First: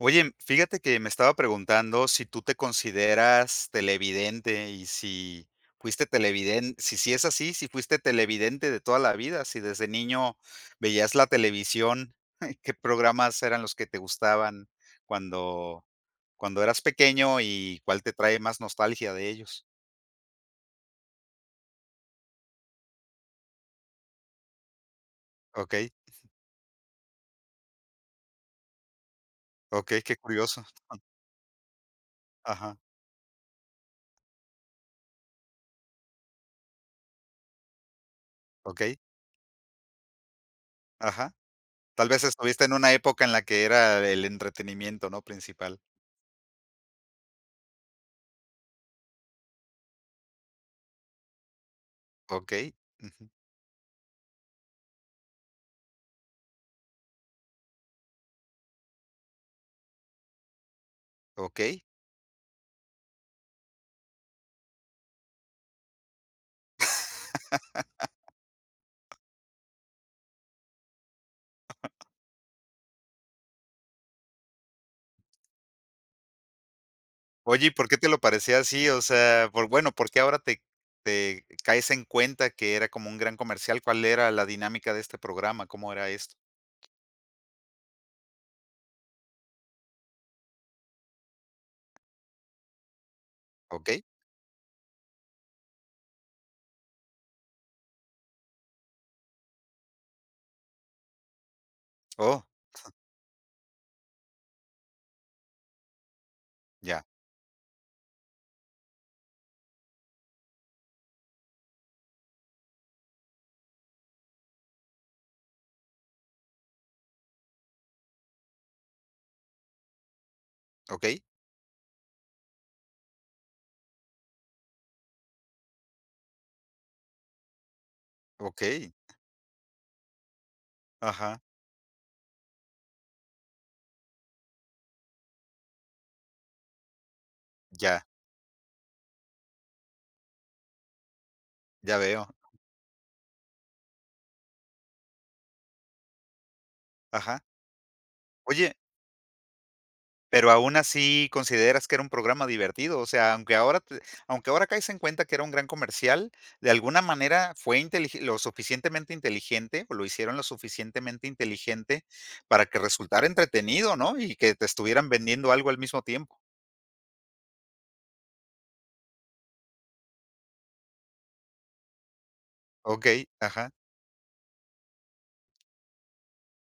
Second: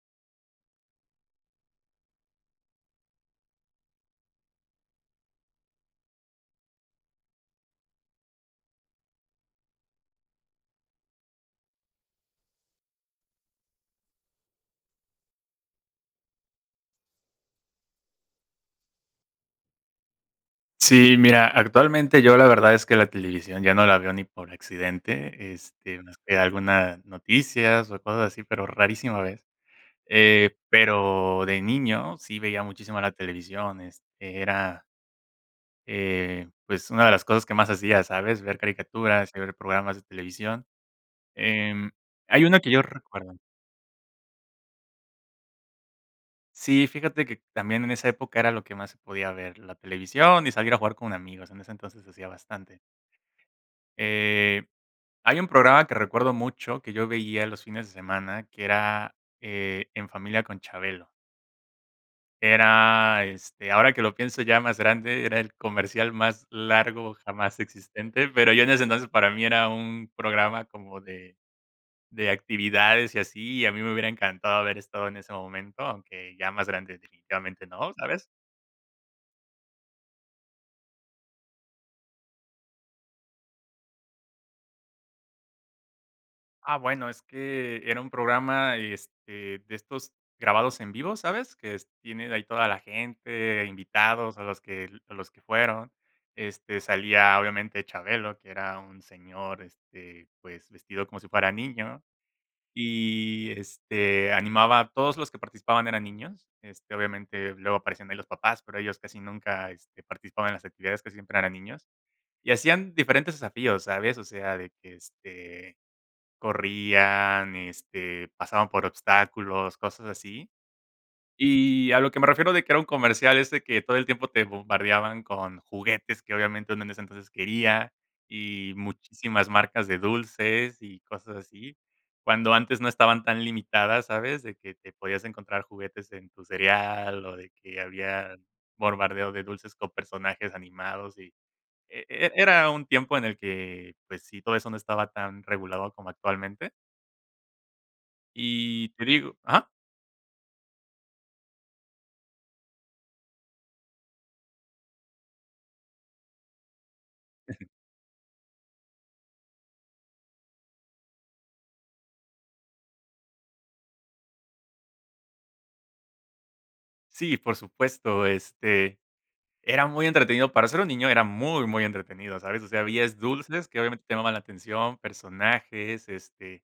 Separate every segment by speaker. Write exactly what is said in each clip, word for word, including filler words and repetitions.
Speaker 1: Oye, fíjate que me estaba preguntando si tú te consideras televidente y si fuiste televidente, si, si es así, si fuiste televidente de toda la vida, si desde niño veías la televisión, qué programas eran los que te gustaban cuando, cuando eras pequeño y cuál te trae más nostalgia de ellos.
Speaker 2: Sí, mira, actualmente yo la verdad es que la televisión ya no la veo ni por accidente,
Speaker 1: Ok,
Speaker 2: este, más que algunas noticias o cosas así, pero rarísima vez.
Speaker 1: ok, qué
Speaker 2: Eh,
Speaker 1: curioso.
Speaker 2: pero de niño sí veía
Speaker 1: Ajá,
Speaker 2: muchísimo la televisión, este, era, eh, pues, una de las cosas que más hacía, ¿sabes? Ver
Speaker 1: ok,
Speaker 2: caricaturas y ver programas de televisión.
Speaker 1: ajá.
Speaker 2: Em,
Speaker 1: Tal vez
Speaker 2: Hay uno
Speaker 1: estuviste
Speaker 2: que
Speaker 1: en
Speaker 2: yo
Speaker 1: una época en
Speaker 2: recuerdo.
Speaker 1: la que era el entretenimiento, ¿no? Principal.
Speaker 2: Sí, fíjate que también en esa época era lo que más se podía ver, la televisión y salir a jugar con amigos, en ese entonces hacía
Speaker 1: Ok,
Speaker 2: bastante.
Speaker 1: ujú,
Speaker 2: Eh, Hay un programa que recuerdo mucho que yo veía los fines de semana, que era, eh, En Familia con Chabelo.
Speaker 1: ok.
Speaker 2: Era, este, ahora que lo pienso ya más grande, era el comercial más largo jamás existente, pero yo en ese entonces para mí era un programa como de de actividades y así, y a mí me hubiera encantado haber estado en ese momento, aunque ya más grande
Speaker 1: Oye,
Speaker 2: definitivamente
Speaker 1: ¿y por
Speaker 2: no,
Speaker 1: qué te lo
Speaker 2: ¿sabes?
Speaker 1: parecía así? O sea, por bueno, ¿por qué ahora te te caes en cuenta que era como un gran comercial? ¿Cuál era la dinámica de este programa? ¿Cómo era esto?
Speaker 2: Ah, bueno, es que era un programa, este, de estos grabados en vivo, ¿sabes? Que es tiene ahí toda la gente,
Speaker 1: Okey.
Speaker 2: invitados, a los que a los que fueron. Este, salía obviamente Chabelo, que era un señor, este, pues, vestido como si fuera niño,
Speaker 1: Oh,
Speaker 2: y, este, animaba a todos los que participaban eran niños. Este,
Speaker 1: ya.
Speaker 2: obviamente, luego aparecían ahí los papás, pero ellos casi nunca, este, participaban en las actividades, casi siempre eran niños. Y hacían diferentes desafíos, ¿sabes? O sea, de que, este corrían, este, pasaban por obstáculos, cosas así.
Speaker 1: Okey,
Speaker 2: Y a lo que me refiero de que era un comercial es de que todo el tiempo te bombardeaban con juguetes que obviamente uno en ese entonces quería, y
Speaker 1: okey.
Speaker 2: muchísimas marcas de dulces y cosas
Speaker 1: Ajá.
Speaker 2: así, cuando antes no estaban tan limitadas, ¿sabes? De que te podías encontrar juguetes en tu cereal o de que
Speaker 1: Ya,
Speaker 2: había bombardeo de dulces con personajes animados y
Speaker 1: ya
Speaker 2: e
Speaker 1: veo.
Speaker 2: e era un tiempo en el que, pues sí, todo eso no estaba tan regulado como actualmente.
Speaker 1: Ajá. Oye.
Speaker 2: Y te digo ah
Speaker 1: Pero aún así, ¿consideras que era un programa divertido? O sea, aunque ahora te aunque ahora caes en cuenta que era un gran comercial, de alguna manera fue intelig lo suficientemente inteligente, o lo hicieron lo suficientemente inteligente para que resultara entretenido, ¿no? Y que te estuvieran vendiendo algo al mismo tiempo.
Speaker 2: sí, por supuesto, este, era muy entretenido, para ser un niño era muy, muy entretenido, ¿sabes? O sea, habías
Speaker 1: Okey,
Speaker 2: dulces
Speaker 1: ajá,
Speaker 2: que obviamente te llamaban la atención, personajes, este,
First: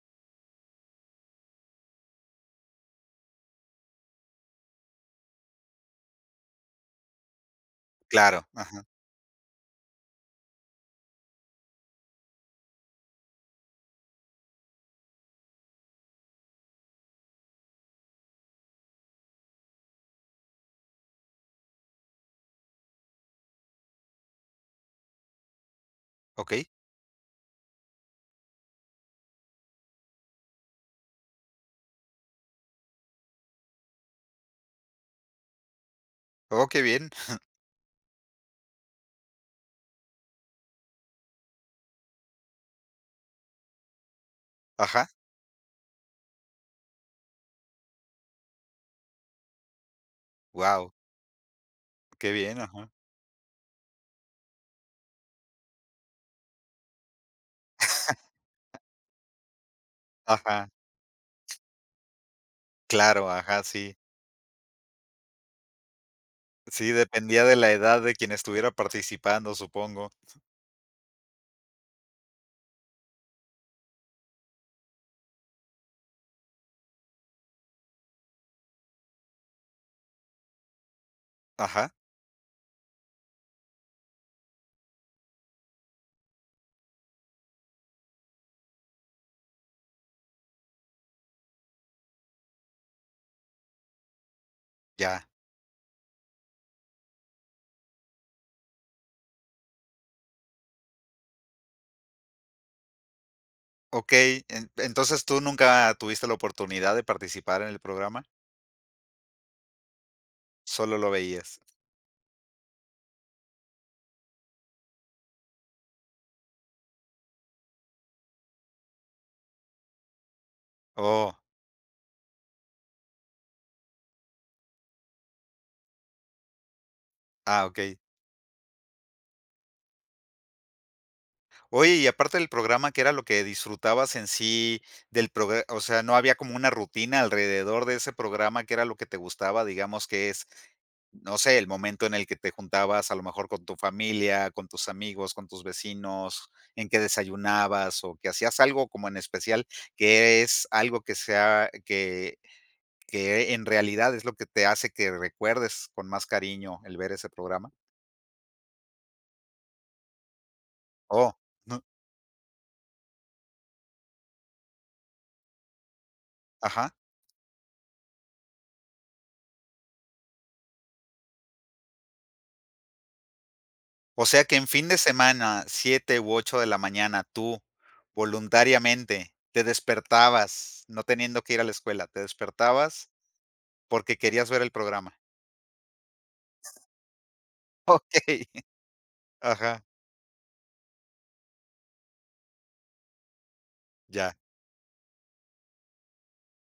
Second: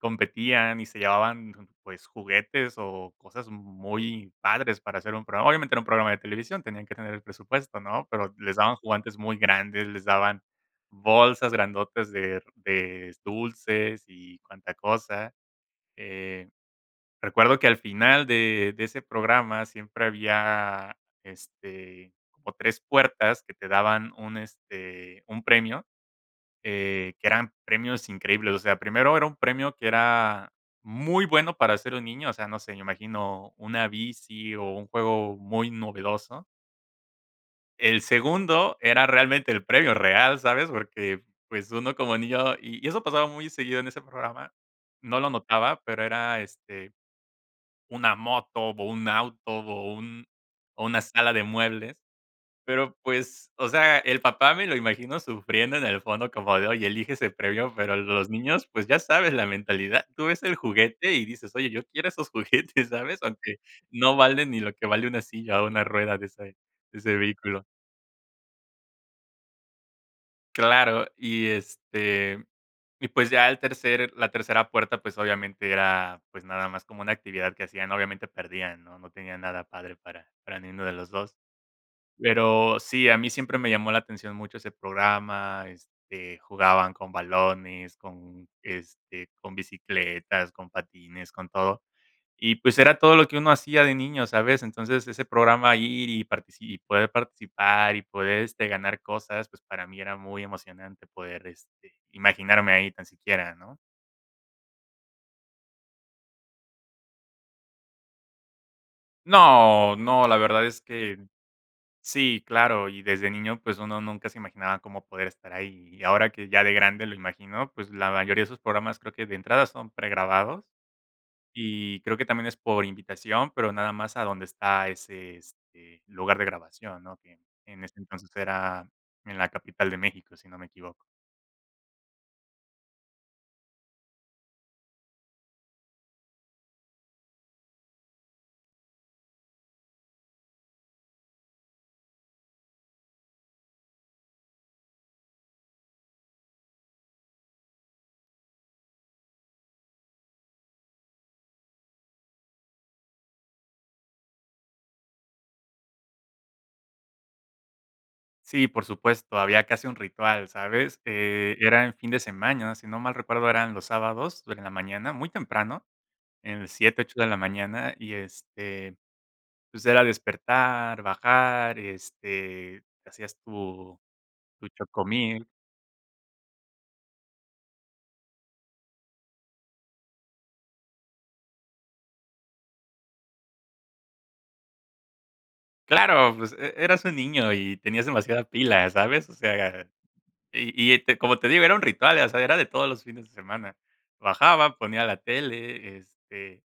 Speaker 2: competían y se llevaban, pues, juguetes o cosas muy padres para hacer un programa. Obviamente era un programa de televisión, tenían que tener el presupuesto, ¿no? Pero
Speaker 1: claro,
Speaker 2: les daban
Speaker 1: ajá,
Speaker 2: juguetes muy grandes, les daban bolsas grandotas de de dulces y cuanta cosa. eh Recuerdo que al final de de ese programa siempre había, este, como tres puertas que te daban un, este, un premio,
Speaker 1: okey.
Speaker 2: eh, que eran premios increíbles. O sea, primero era un premio que era muy bueno para ser un niño, o sea, no sé, me imagino una bici o un juego muy novedoso.
Speaker 1: Oh, qué bien,
Speaker 2: El segundo era realmente el premio real, ¿sabes? Porque, pues, uno como niño y y eso pasaba muy seguido en ese programa,
Speaker 1: ajá,
Speaker 2: no lo notaba, pero era, este una moto, o un auto, o un o
Speaker 1: wow
Speaker 2: una sala de muebles,
Speaker 1: qué bien, ajá,
Speaker 2: pero, pues, o sea, el papá me lo imagino sufriendo en el fondo como de: "Oye, elige ese premio", pero los niños, pues, ya sabes la mentalidad. Tú ves el
Speaker 1: ajá,
Speaker 2: juguete y dices: "Oye, yo quiero esos juguetes", ¿sabes?
Speaker 1: claro,
Speaker 2: Aunque
Speaker 1: ajá, sí.
Speaker 2: no valen ni lo que vale una silla o una rueda de ese
Speaker 1: Sí,
Speaker 2: de ese
Speaker 1: dependía de
Speaker 2: vehículo.
Speaker 1: la edad de quien estuviera participando, supongo.
Speaker 2: Claro, y, este, y pues ya el tercer la tercera puerta, pues, obviamente era, pues, nada más como una actividad que hacían, obviamente perdían, ¿no? No tenía nada padre para para ninguno de los dos.
Speaker 1: Ajá,
Speaker 2: Pero sí, a mí siempre me llamó la atención mucho ese programa, este, jugaban con balones, con, este, con bicicletas, con patines, con todo. Y, pues, era todo lo que uno hacía de niño, ¿sabes? Entonces, ese
Speaker 1: ya.
Speaker 2: programa ir y partici y poder participar y poder, este, ganar cosas, pues, para mí era muy emocionante poder, este, imaginarme ahí tan siquiera, ¿no?
Speaker 1: Okey, en entonces, ¿tú nunca tuviste la oportunidad de participar en el programa?
Speaker 2: No, no, la verdad es
Speaker 1: Solo lo
Speaker 2: que
Speaker 1: veías.
Speaker 2: sí, claro, y desde niño, pues, uno nunca se imaginaba cómo poder estar ahí. Y ahora que ya de grande lo imagino, pues, la mayoría de esos programas creo que de entrada son pregrabados.
Speaker 1: Oh,
Speaker 2: Y creo que también es por invitación, pero nada más a donde está ese, este, lugar de grabación, ¿no? Que
Speaker 1: ah,
Speaker 2: en
Speaker 1: okey.
Speaker 2: ese entonces era en la capital de México, si no me equivoco.
Speaker 1: Oye, y aparte del programa, ¿qué era lo que disfrutabas en sí del programa? O sea, no había como una rutina alrededor de ese programa, ¿qué era lo que te gustaba? Digamos que es, no sé, el momento en el que te juntabas, a lo mejor con tu familia, con tus amigos, con tus vecinos, en que desayunabas o que hacías algo como en especial, que es algo que sea que que en realidad es lo que te hace que recuerdes con más cariño el ver ese programa.
Speaker 2: Sí, por supuesto, había casi un ritual, ¿sabes?
Speaker 1: Oh,
Speaker 2: Eh,
Speaker 1: no,
Speaker 2: era en fin de semana, si no mal recuerdo, eran los sábados en la mañana, muy temprano, en
Speaker 1: ajá.
Speaker 2: siete ocho de la mañana, y este, pues era despertar, bajar, este, hacías tu,
Speaker 1: O sea que en
Speaker 2: tu
Speaker 1: fin de
Speaker 2: chocomil.
Speaker 1: semana, siete u ocho de la mañana, tú voluntariamente te despertabas, no teniendo que ir a la escuela, te despertabas porque querías ver el programa.
Speaker 2: Claro, pues e- eras un niño y tenías demasiada
Speaker 1: Okey,
Speaker 2: pila, ¿sabes? O
Speaker 1: ajá,
Speaker 2: sea, Y y te como te digo, era un ritual, o sea, era de todos los fines de semana.
Speaker 1: ya,
Speaker 2: Bajaba, ponía la tele, este,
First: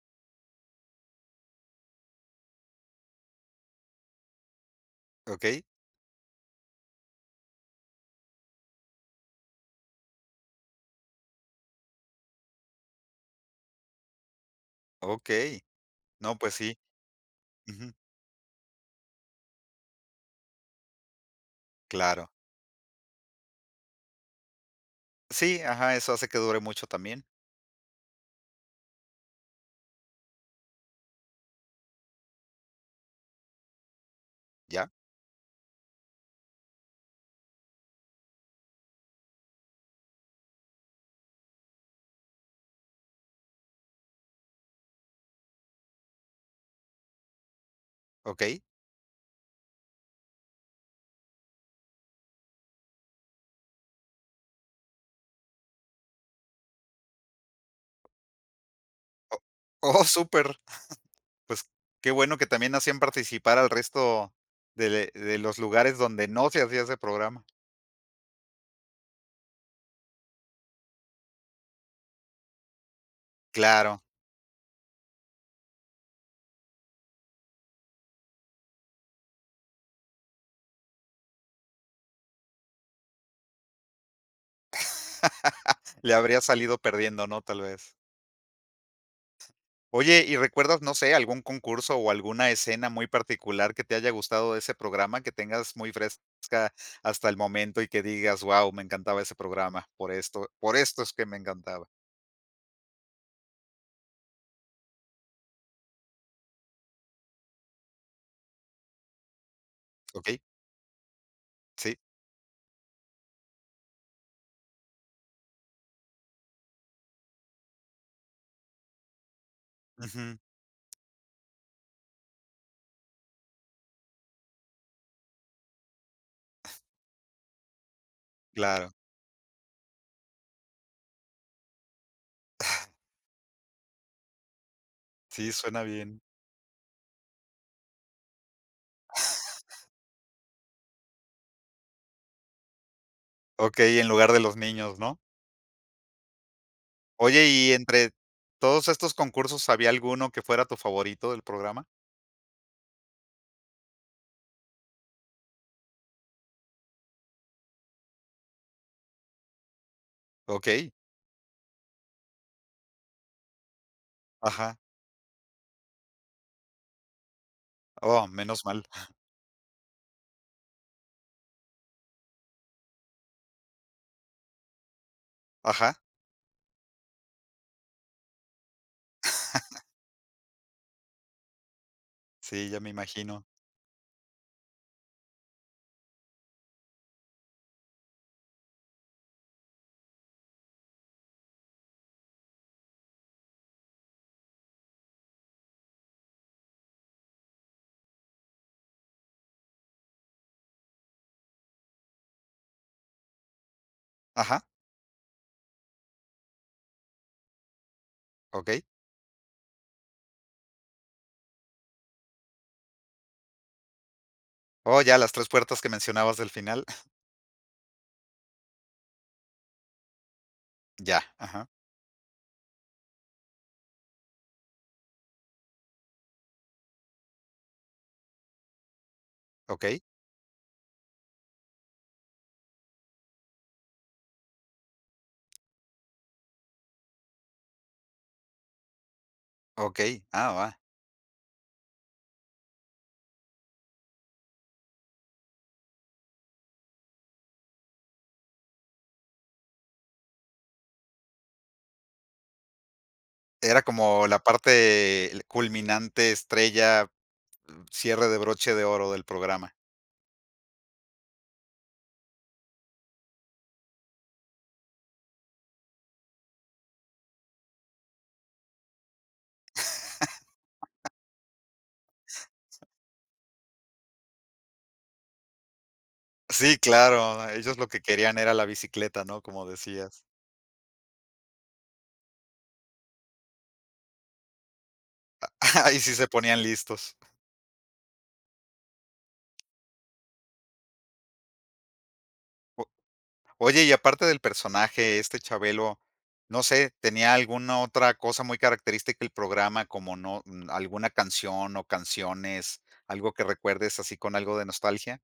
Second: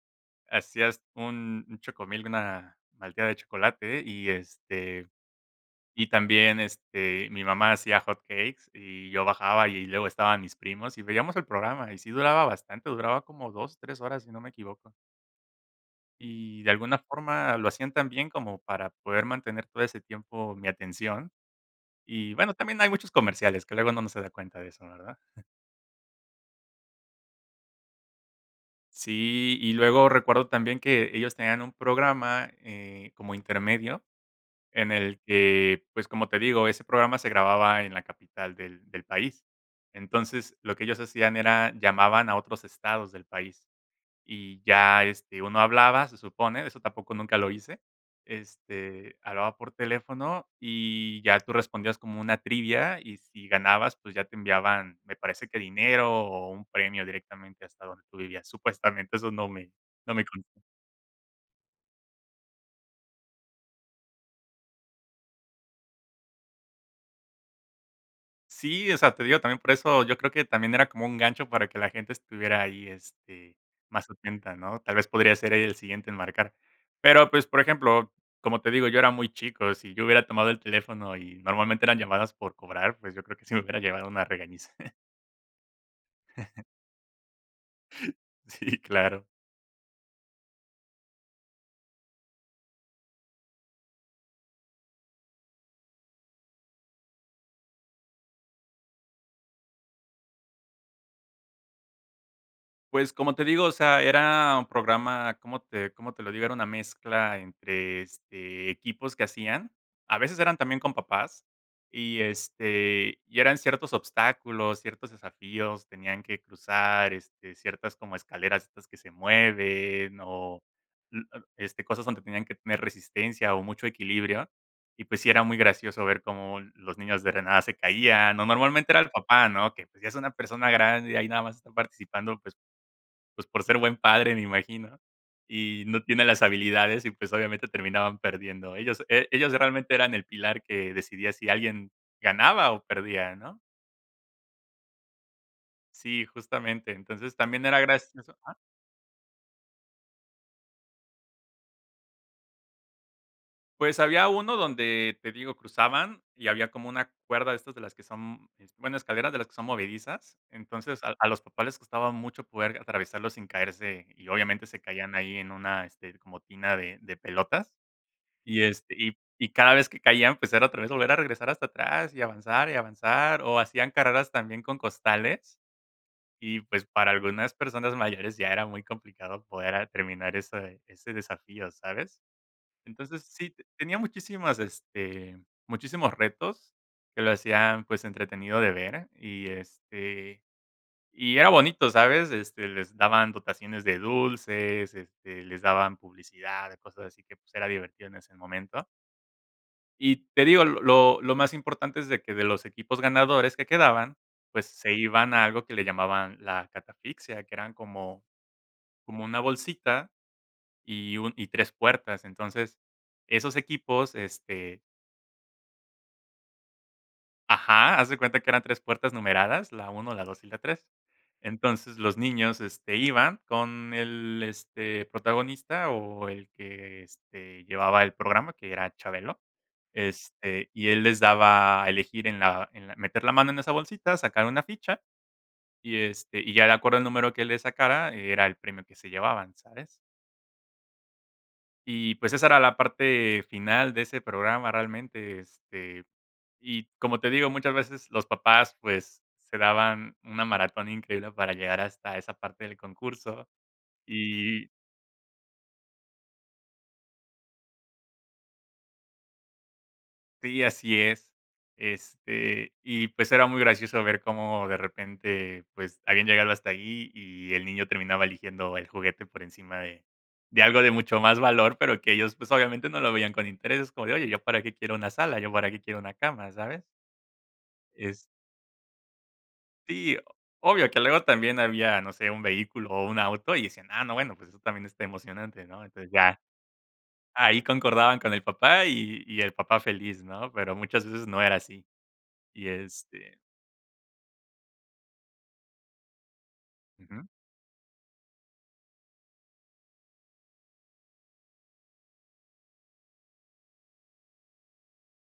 Speaker 2: hacías un un chocomil, una malteada de chocolate y, este,
Speaker 1: okey,
Speaker 2: y también, este, mi mamá hacía hot cakes y yo bajaba y luego estaban mis primos y veíamos el programa y sí duraba bastante, duraba como dos tres horas, si no me equivoco.
Speaker 1: okey. No, pues
Speaker 2: Y de
Speaker 1: sí,
Speaker 2: alguna forma lo
Speaker 1: ujú,
Speaker 2: hacían tan bien como para poder mantener todo ese tiempo mi atención.
Speaker 1: claro.
Speaker 2: Y bueno, también hay muchos comerciales que luego uno no se da cuenta de eso, ¿verdad?
Speaker 1: Sí, ajá, eso hace que dure mucho también,
Speaker 2: Sí, y luego recuerdo también que ellos tenían un programa, eh, como intermedio,
Speaker 1: ya,
Speaker 2: en el que, pues, como te digo, ese programa se grababa en la capital del del país. Entonces, lo que ellos hacían era llamaban a otros estados del país. Y ya, este, uno hablaba, se supone, eso tampoco nunca lo hice,
Speaker 1: okey.
Speaker 2: este, hablaba por teléfono y ya tú respondías como una trivia y si ganabas, pues ya te enviaban, me parece que dinero o un premio directamente hasta donde tú vivías. Supuestamente, eso no me
Speaker 1: O Oh,
Speaker 2: no me
Speaker 1: súper.
Speaker 2: consta.
Speaker 1: Pues, qué bueno que también hacían participar al resto de de los lugares donde no se hacía ese programa.
Speaker 2: Sí, o sea, te digo, también por eso yo creo que también era como un gancho para que la gente estuviera ahí, este,
Speaker 1: Claro,
Speaker 2: más atenta, ¿no? Tal vez podría ser el siguiente en marcar. Pero, pues, por ejemplo, como te digo, yo era muy chico, si yo hubiera tomado el teléfono y normalmente eran llamadas por cobrar, pues yo creo que sí me hubiera llevado una regañiza.
Speaker 1: le habría salido perdiendo, ¿no? Tal vez.
Speaker 2: Sí, claro.
Speaker 1: Oye, ¿y recuerdas, no sé, algún concurso o alguna escena muy particular que te haya gustado de ese programa, que tengas muy fresca hasta el momento y que digas: "Guau, me encantaba ese programa, por esto por esto es que me encantaba"?
Speaker 2: Pues, como te digo, o sea, era un programa, ¿cómo te cómo te lo digo? Era una mezcla entre, este, equipos que hacían. A
Speaker 1: ¿Ok?
Speaker 2: veces eran también con papás
Speaker 1: Sí.
Speaker 2: y, este, y eran ciertos obstáculos, ciertos desafíos, tenían que cruzar, este, ciertas como escaleras estas que se mueven
Speaker 1: Ujú,
Speaker 2: o, l este, cosas donde tenían que tener resistencia o mucho equilibrio. Y, pues, sí era muy gracioso ver cómo los niños de renada se caían, o
Speaker 1: claro.
Speaker 2: normalmente era el papá, ¿no? Que, pues, ya es una persona grande y ahí nada más está participando, pues pues, por ser buen padre, me imagino,
Speaker 1: Sí, suena
Speaker 2: y no
Speaker 1: bien.
Speaker 2: tiene las habilidades y, pues, obviamente terminaban perdiendo. Ellos e ellos realmente eran el pilar que decidía si alguien ganaba o perdía, ¿no?
Speaker 1: Okey, en lugar de los niños, ¿no?
Speaker 2: Sí, justamente. Entonces,
Speaker 1: Oye,
Speaker 2: también
Speaker 1: y
Speaker 2: era
Speaker 1: entre
Speaker 2: gracioso, ajá.
Speaker 1: todos estos concursos, ¿había alguno que fuera tu favorito del programa?
Speaker 2: Pues, había uno donde, te digo, cruzaban y había como una cuerda de estas de las que son, es- bueno, escaleras de las que son movedizas.
Speaker 1: ¿Ok?
Speaker 2: Entonces, a a los papás les costaba mucho poder atravesarlo sin caerse y, obviamente,
Speaker 1: Ajá.
Speaker 2: se caían ahí en una, este, como tina de de pelotas.
Speaker 1: Oh,
Speaker 2: Y,
Speaker 1: menos mal.
Speaker 2: este, y y cada vez que caían, pues, era otra vez volver a regresar hasta atrás, y avanzar, y avanzar, o hacían carreras también con costales,
Speaker 1: Ajá,
Speaker 2: y, pues, para algunas personas mayores ya era muy complicado poder a terminar ese ese desafío, ¿sabes?
Speaker 1: sí, ya me
Speaker 2: Entonces,
Speaker 1: imagino.
Speaker 2: sí, te tenía muchísimas, este, muchísimos retos que lo hacían, pues, entretenido de ver, y, este, y era bonito, ¿sabes? Este, les daban dotaciones de dulces, este, les daban publicidad, cosas así que, pues, era divertido en ese momento. Y te digo, lo lo más importante es de que de los equipos ganadores que quedaban,
Speaker 1: Ajá,
Speaker 2: pues se iban a algo que le llamaban la catafixia, que eran como
Speaker 1: Ok.
Speaker 2: como una bolsita y un y tres puertas. Entonces, esos equipos, este
Speaker 1: Oh, ya, las tres puertas que mencionabas del final.
Speaker 2: ajá, haz de cuenta que eran tres puertas numeradas, la uno, la dos y la tres.
Speaker 1: Ya, ajá,
Speaker 2: Entonces, los niños, este, iban con el, este, protagonista o el que, este, llevaba el programa, que era Chabelo.
Speaker 1: Ok.
Speaker 2: Este, y él les daba a elegir en la en la meter la mano en esa bolsita, sacar una ficha, y, este, y ya de acuerdo al número que él le sacara, era el premio que se llevaban, ¿sabes?
Speaker 1: Ok. Ah, va.
Speaker 2: Y, pues, esa era la parte final de ese programa realmente, este, y como te digo, muchas veces los papás, pues, se daban una maratón increíble para llegar hasta esa parte del concurso.
Speaker 1: Era como la
Speaker 2: y
Speaker 1: parte culminante, estrella, cierre de broche de oro del programa.
Speaker 2: Sí, así es. Este, y pues era muy gracioso ver cómo de repente, pues habían llegado hasta ahí y el niño terminaba eligiendo el juguete por encima de, de algo de mucho más valor, pero que ellos pues obviamente no lo veían con interés. Es como de, oye, ¿yo para qué quiero una sala? ¿Yo para qué quiero una cama?
Speaker 1: Sí,
Speaker 2: ¿Sabes?
Speaker 1: claro, ellos lo que
Speaker 2: Es,
Speaker 1: querían era la bicicleta, ¿no? Como
Speaker 2: sí,
Speaker 1: decías.
Speaker 2: obvio que luego también había, no sé, un vehículo o un auto y decían, ah, no, bueno, pues eso también está emocionante, ¿no?
Speaker 1: Ahí
Speaker 2: Entonces
Speaker 1: sí se
Speaker 2: ya
Speaker 1: ponían listos.
Speaker 2: ahí concordaban con el papá y, y el papá feliz, ¿no? Pero muchas veces no era así. Y este,
Speaker 1: Oye, y aparte del personaje, este Chabelo, no sé,
Speaker 2: ujú.
Speaker 1: ¿tenía alguna otra cosa muy característica el programa, como no mm, alguna canción o canciones, algo que recuerdes así con algo de nostalgia?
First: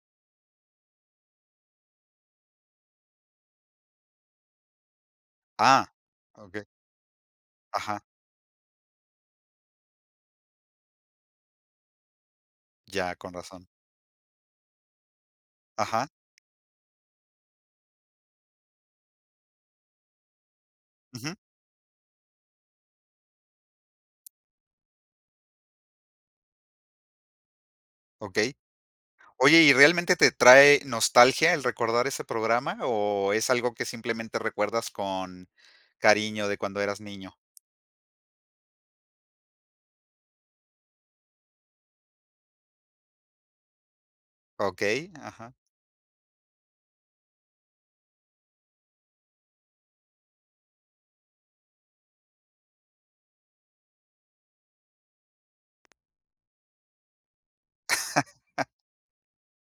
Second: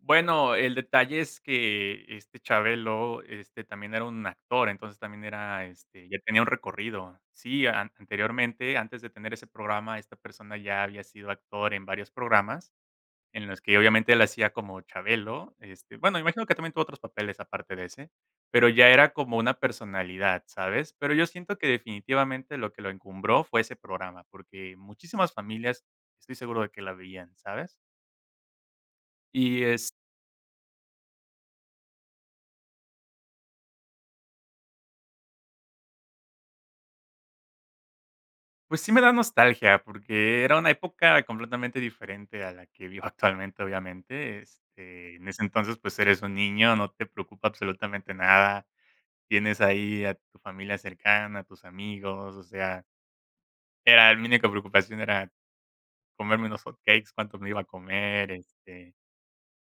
Speaker 2: Bueno, el detalle es que este Chabelo, este, también era un actor, entonces también era,
Speaker 1: Ah,
Speaker 2: este, ya tenía un
Speaker 1: okey.
Speaker 2: recorrido. Sí, an
Speaker 1: Ajá,
Speaker 2: anteriormente, antes de tener ese programa, esta persona ya había sido actor en varios programas,
Speaker 1: ya, con
Speaker 2: en los
Speaker 1: razón.
Speaker 2: que obviamente él hacía como Chabelo, este,
Speaker 1: Ajá,
Speaker 2: bueno, imagino que también tuvo otros papeles aparte de ese, pero ya era como una personalidad, ¿sabes? Pero yo
Speaker 1: ujú,
Speaker 2: siento que definitivamente lo que lo encumbró fue ese programa, porque muchísimas familias estoy seguro de que la veían, ¿sabes?
Speaker 1: okey. Oye,
Speaker 2: Y,
Speaker 1: ¿y realmente te trae nostalgia el recordar ese programa, o es algo que simplemente recuerdas con cariño de cuando eras niño?
Speaker 2: pues sí me da nostalgia, porque era una época completamente diferente a la que vivo actualmente, obviamente.
Speaker 1: Okey,
Speaker 2: Este, en ese
Speaker 1: ajá,
Speaker 2: entonces, pues eres un niño, no te preocupa absolutamente nada. Tienes ahí a tu familia cercana, a tus amigos, o sea, era mi única preocupación era comerme unos hotcakes, cuánto me iba a comer, este,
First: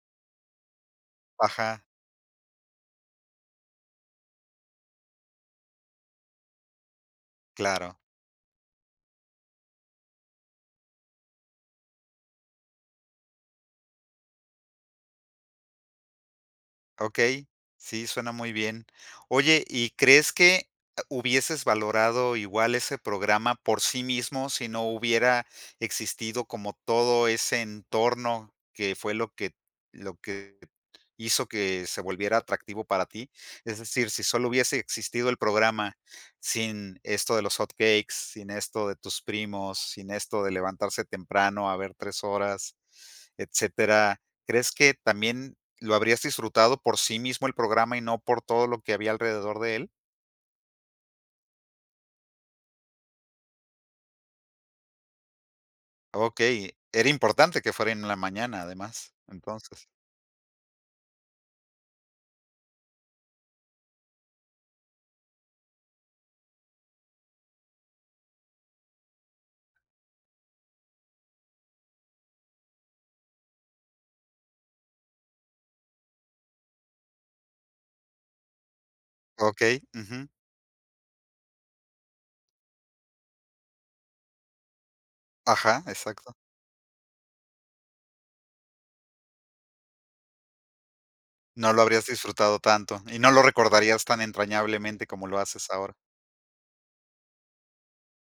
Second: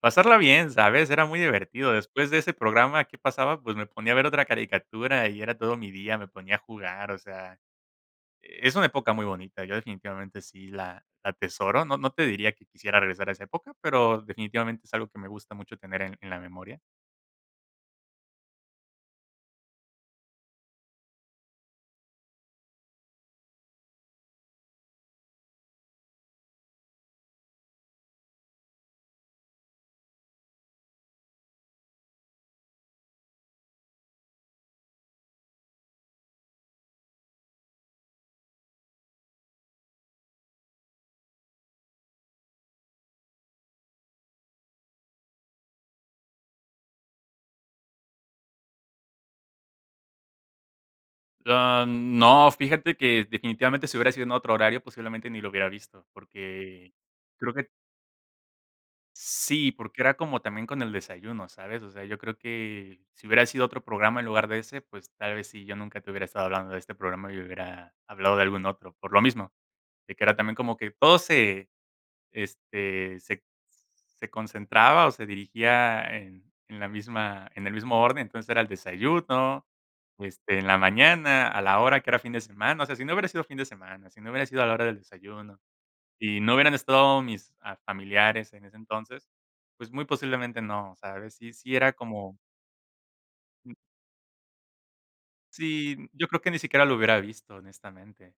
Speaker 2: pasarla bien, ¿sabes? Era muy
Speaker 1: ajá,
Speaker 2: divertido. Después de ese programa, ¿qué pasaba? Pues me ponía a ver otra caricatura y era todo mi día, me ponía a jugar, o sea,
Speaker 1: claro.
Speaker 2: eh, es una época muy bonita, yo definitivamente sí la la atesoro, no no te diría que quisiera regresar a esa época, pero definitivamente es algo que me gusta mucho tener en en la memoria.
Speaker 1: Okey, sí, suena muy bien. Oye, ¿y crees que hubieses valorado igual ese programa por sí mismo si no hubiera existido como todo ese entorno que fue lo que lo que hizo que se volviera atractivo para ti? Es decir, si solo hubiese existido el programa sin esto de los hotcakes, sin esto de tus primos, sin esto de levantarse temprano a ver tres horas, etcétera, ¿crees que también ¿Lo habrías disfrutado por sí mismo el programa y no por todo lo que había alrededor de él?
Speaker 2: Ah, no, fíjate que definitivamente si hubiera sido en otro horario, posiblemente ni lo hubiera visto,
Speaker 1: Okey,
Speaker 2: porque
Speaker 1: era
Speaker 2: creo
Speaker 1: importante
Speaker 2: que
Speaker 1: que fuera en la mañana, además,
Speaker 2: sí,
Speaker 1: entonces.
Speaker 2: porque era como también con el desayuno, ¿sabes? O sea, yo creo que si hubiera sido otro programa en lugar de ese, pues tal vez sí, yo nunca te hubiera estado hablando de este programa y hubiera hablado de algún otro, por lo mismo, de que era también como que todo se este, se se concentraba o se dirigía en en la misma en el mismo orden, entonces era el desayuno,
Speaker 1: Okey, ujú.
Speaker 2: este, en la mañana, a la hora que era fin de semana, o sea, si no hubiera sido fin de semana, si no hubiera sido a la hora del desayuno
Speaker 1: Ajá, exacto.
Speaker 2: y no hubieran estado mis, ah, familiares en ese entonces, pues, muy posiblemente no, ¿sabes? Sí
Speaker 1: No
Speaker 2: sí
Speaker 1: lo
Speaker 2: era
Speaker 1: habrías
Speaker 2: como
Speaker 1: disfrutado tanto y no lo recordarías tan entrañablemente como lo haces ahora.
Speaker 2: sí, yo creo que ni siquiera lo hubiera visto, honestamente.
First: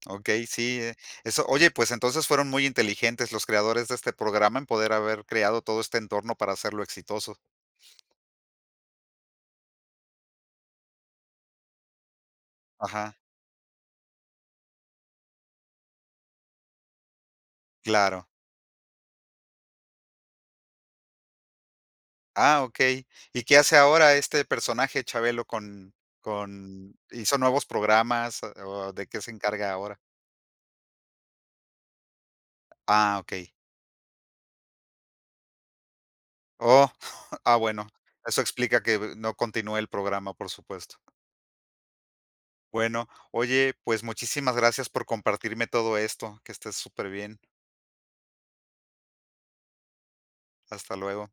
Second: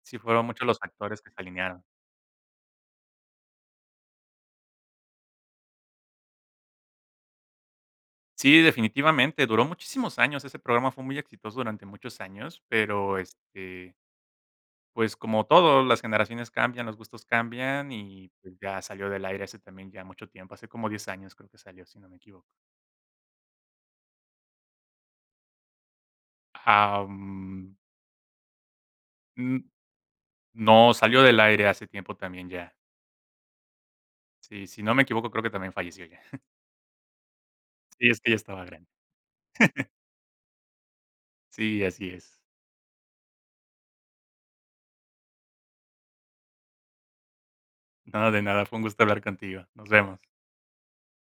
Speaker 2: Sí
Speaker 1: Okey,
Speaker 2: fueron muchos los
Speaker 1: sí, eh,
Speaker 2: factores que se
Speaker 1: eso oye,
Speaker 2: alinearon.
Speaker 1: pues entonces fueron muy inteligentes los creadores de este programa en poder haber creado todo este entorno para hacerlo exitoso.
Speaker 2: Sí, definitivamente, duró muchísimos años, ese programa fue muy exitoso durante muchos años,
Speaker 1: Ajá,
Speaker 2: pero, este, pues, como todo, las generaciones cambian, los gustos cambian
Speaker 1: claro.
Speaker 2: y, pues, ya salió del aire hace también ya mucho tiempo, hace como diez años creo que salió, si no me equivoco.
Speaker 1: Ah, okey. ¿Y qué hace ahora este personaje, Chabelo, con con
Speaker 2: Am,
Speaker 1: hizo nuevos
Speaker 2: mm,
Speaker 1: programas, eh, o de qué se
Speaker 2: n-
Speaker 1: encarga ahora?
Speaker 2: no, salió del aire hace tiempo también ya.
Speaker 1: Ah, okey.
Speaker 2: Sí, si no me equivoco, creo que también falleció ya.
Speaker 1: Oh, ah, bueno,
Speaker 2: Sí, es que ya
Speaker 1: eso
Speaker 2: estaba
Speaker 1: explica
Speaker 2: grande.
Speaker 1: que eh, no continúe el programa, por supuesto.
Speaker 2: Sí, así es.
Speaker 1: Bueno, oye, pues muchísimas gracias por compartirme todo esto, que estés súper bien.
Speaker 2: Nada de nada, fue un gusto hablar contigo. Nos vemos.
Speaker 1: Hasta luego.